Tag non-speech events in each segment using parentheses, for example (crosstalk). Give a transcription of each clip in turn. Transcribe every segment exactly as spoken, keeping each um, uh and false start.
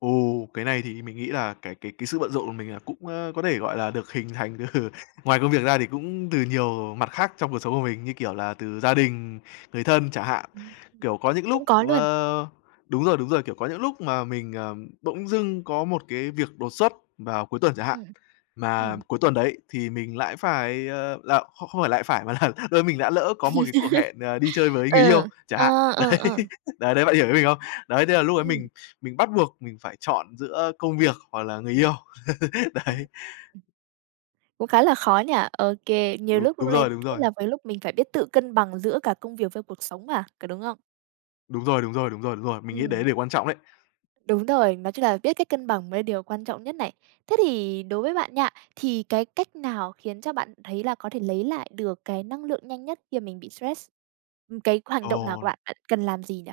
Ồ, cái này thì mình nghĩ là cái cái cái sự bận rộn của mình là cũng, a, có thể, gọi là, được hình thành từ ngoài công việc ra thì cũng từ nhiều mặt khác trong cuộc sống của mình như, kiểu là, từ gia đình, người thân chẳng hạn. Ừm, Kiểu, có những lúc cũng có luôn. ờ, đúng rồi, đúng rồi, kiểu, có những lúc mà mình, ờm, bỗng dưng có một cái việc đột xuất vào cuối tuần chẳng hạn. Ừm, Mà ừm. cuối tuần đấy thì mình lại phải, ờ là không không lại phải, mà là lơ mình đã lỡ có một cái cuộc (chuckles) hẹn, à, đi chơi với người yêu Ờ, chẳng hạn. ờ, ờ, Đấy, ờ. (giggles) đấy, đấy bạn hiểu ý mình không? Đấy, thế là lúc đấy mình Ừm. mình bắt buộc mình phải chọn giữa công việc hoặc là người yêu. (chuckles) Ừm. Đấy. Cũng khá là khó nhỉ? Ô kê. Nhiều Đú lúc lúc đúng lên, rồi, đúng lúc rồi. làm với lúc mình phải biết tự cân bằng giữa cả công việc với cuộc sống mà, có đúng không? Đúng rồi, đúng rồi, đúng rồi, đúng rồi. Mình nghĩ đấy Ừm. điều quan trọng đấy. Đúng rồi, nói chung là biết cách cân bằng mới điều quan trọng nhất này. Thế thì đối với bạn nha, thì cái cách nào khiến cho bạn thấy là có thể lấy lại được cái năng lượng nhanh nhất khi mà mình bị stress? Ừm, cái hoành động nào của Ồ. bạn, cần làm gì nhỉ?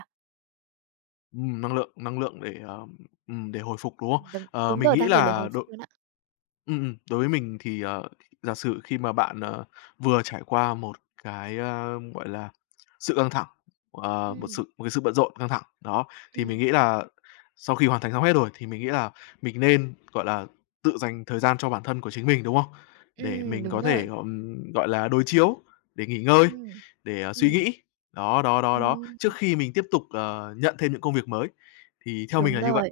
Ừm, năng lượng, năng lượng để, ờ, ừm, để hồi phục, đúng không? Ừm, đúng, Ờ, đúng mình rồi, nghĩ đang để lề là hồi phục đội luôn á. ừm, ừm, đối với mình thì, ờ, giả sử khi mà bạn, ờ, vừa trải qua một cái, ơ, gọi là, sự căng thẳng, ờ, một sự Ừm. một cái sự bận rộn, căng thẳng, đó, thì Ừm. mình nghĩ là sau khi hoàn thành xong hết rồi, thì mình nghĩ là mình nên, gọi là, tự dành thời gian cho bản thân của chính mình, đúng không? Để Ừm, mình đúng có thể, rồi. à, ừm, gọi là, đối chiếu, để nghỉ ngơi, Ừm, để, à, suy ừm. nghĩ. Đó, đó, đó, đó, trước Ừm. khi mình tiếp tục, ờ, nhận thêm những công việc mới thì theo mình Đúng là như vậy. rồi.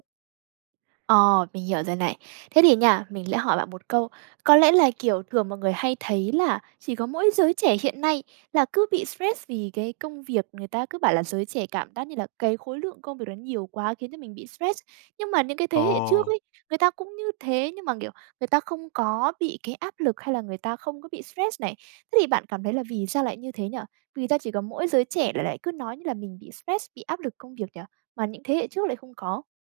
Ờ, mình hiểu rồi này. Thế thì nha, mình lẽ hỏi bạn một câu. Có lẽ là, kiểu, thường mọi người hay thấy là chỉ có mỗi giới trẻ hiện nay là cứ bị stress vì cái công việc, người ta cứ bảo là giới trẻ cảm giác như là cái khối lượng công việc đó nhiều quá khiến cho mình bị stress. Nhưng mà những cái thế hệ trước Ồ. ấy, người ta cũng như thế, nhưng mà, kiểu, người ta không có bị cái áp lực, hay là người ta không có bị stress này. Thế thì bạn cảm thấy là vì sao lại như thế nhỉ? Vì gia chỉ có mỗi giới trẻ là lại cứ nói như là mình bị stress, bị áp lực công việc nhỉ, mà những thế hệ trước lại không có?